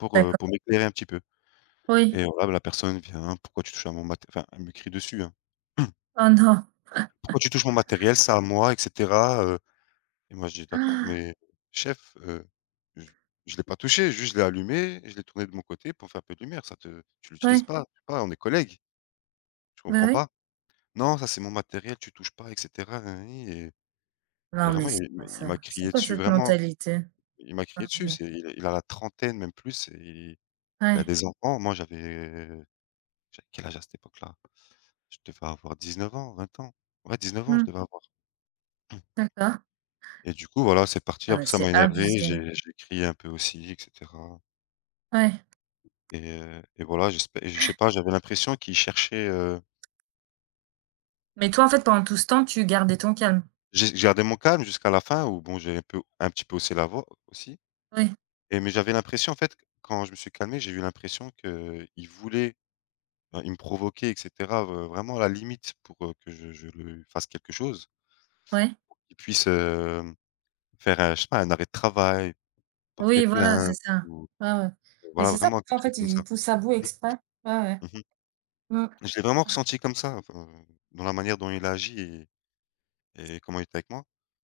Pour heu D'acco pour m'éclairer un petit peu, Oui. et voilà, la personne vient: «Pourquoi tu touches à mon mat?» enfin, elle me crie dessus, hein. Oh non! «Pourquoi tu touches mon matériel? C'est à moi et cetera» heu et moi, je dit: «D'accord Han! mais chef, heu, je je l'ai pas touché, juste, je l'ai allumé, je l'ai tourné de mon côté pour faire un peu de lumière ça te tu l'utilises Ouais. pas pas, on est collègue». Je Bah comprends oui. pas. «Non, ça c'est mon matériel, tu touches pas et cetera, na na ni» et et Non vraiment, mais il c'est quoi il ça? m'a C'est crié quoi dessus, cette vraiment, mentalité? il m'a crié dessus, [unintelligible] c'est il a la trentaine même plus et il a Ouais. des enfants, moi j'avais j'avais quel âge à cette époque-là? Je devais avoir 19 ans, 20 ans, ouais, 19 ans, je Mmh. devais avoir. D'accord. Et du coup, voilà, c'est parti, Ah mais après, ça c'est m'a énervé, abusé. j'ai j'ai crié un peu aussi et cetera Ouais. et heu, et voilà, j'espè et je Ouais. sais pas, j'avais l'impression qu'il cherchait, heu Mais toi, en fait, pendant tout ce temps, tu gardais ton calme? J'ai j'ai gardé mon calme jusqu'à la fin ou bon, j'ai un peu un petit peu haussé la voix, aussi, Ouais. et mais j'avais l'impression, en fait, quand je me suis calmé, j'ai eu l'impression qu'il voulait il me provoquait et cetera, heu, vraiment à la limite pour heu, que je je le fasse quelque chose Ouais. pour qu'il puisse, hem, faire un je sais pas, un arrêt de travail, porter Oui, voilà, c'est plainte ça, ou ouais, ouais, heu, mais voilà, c'est ça, vraiment, quelque en chose fait, comme ça. il pousse à bout exprès, ouais, ouais. Mmh mh. Mmh. Je l'ai vraiment [unintelligible] ressenti comme ça enfin, dans la manière dont il a agi et et comment il était avec moi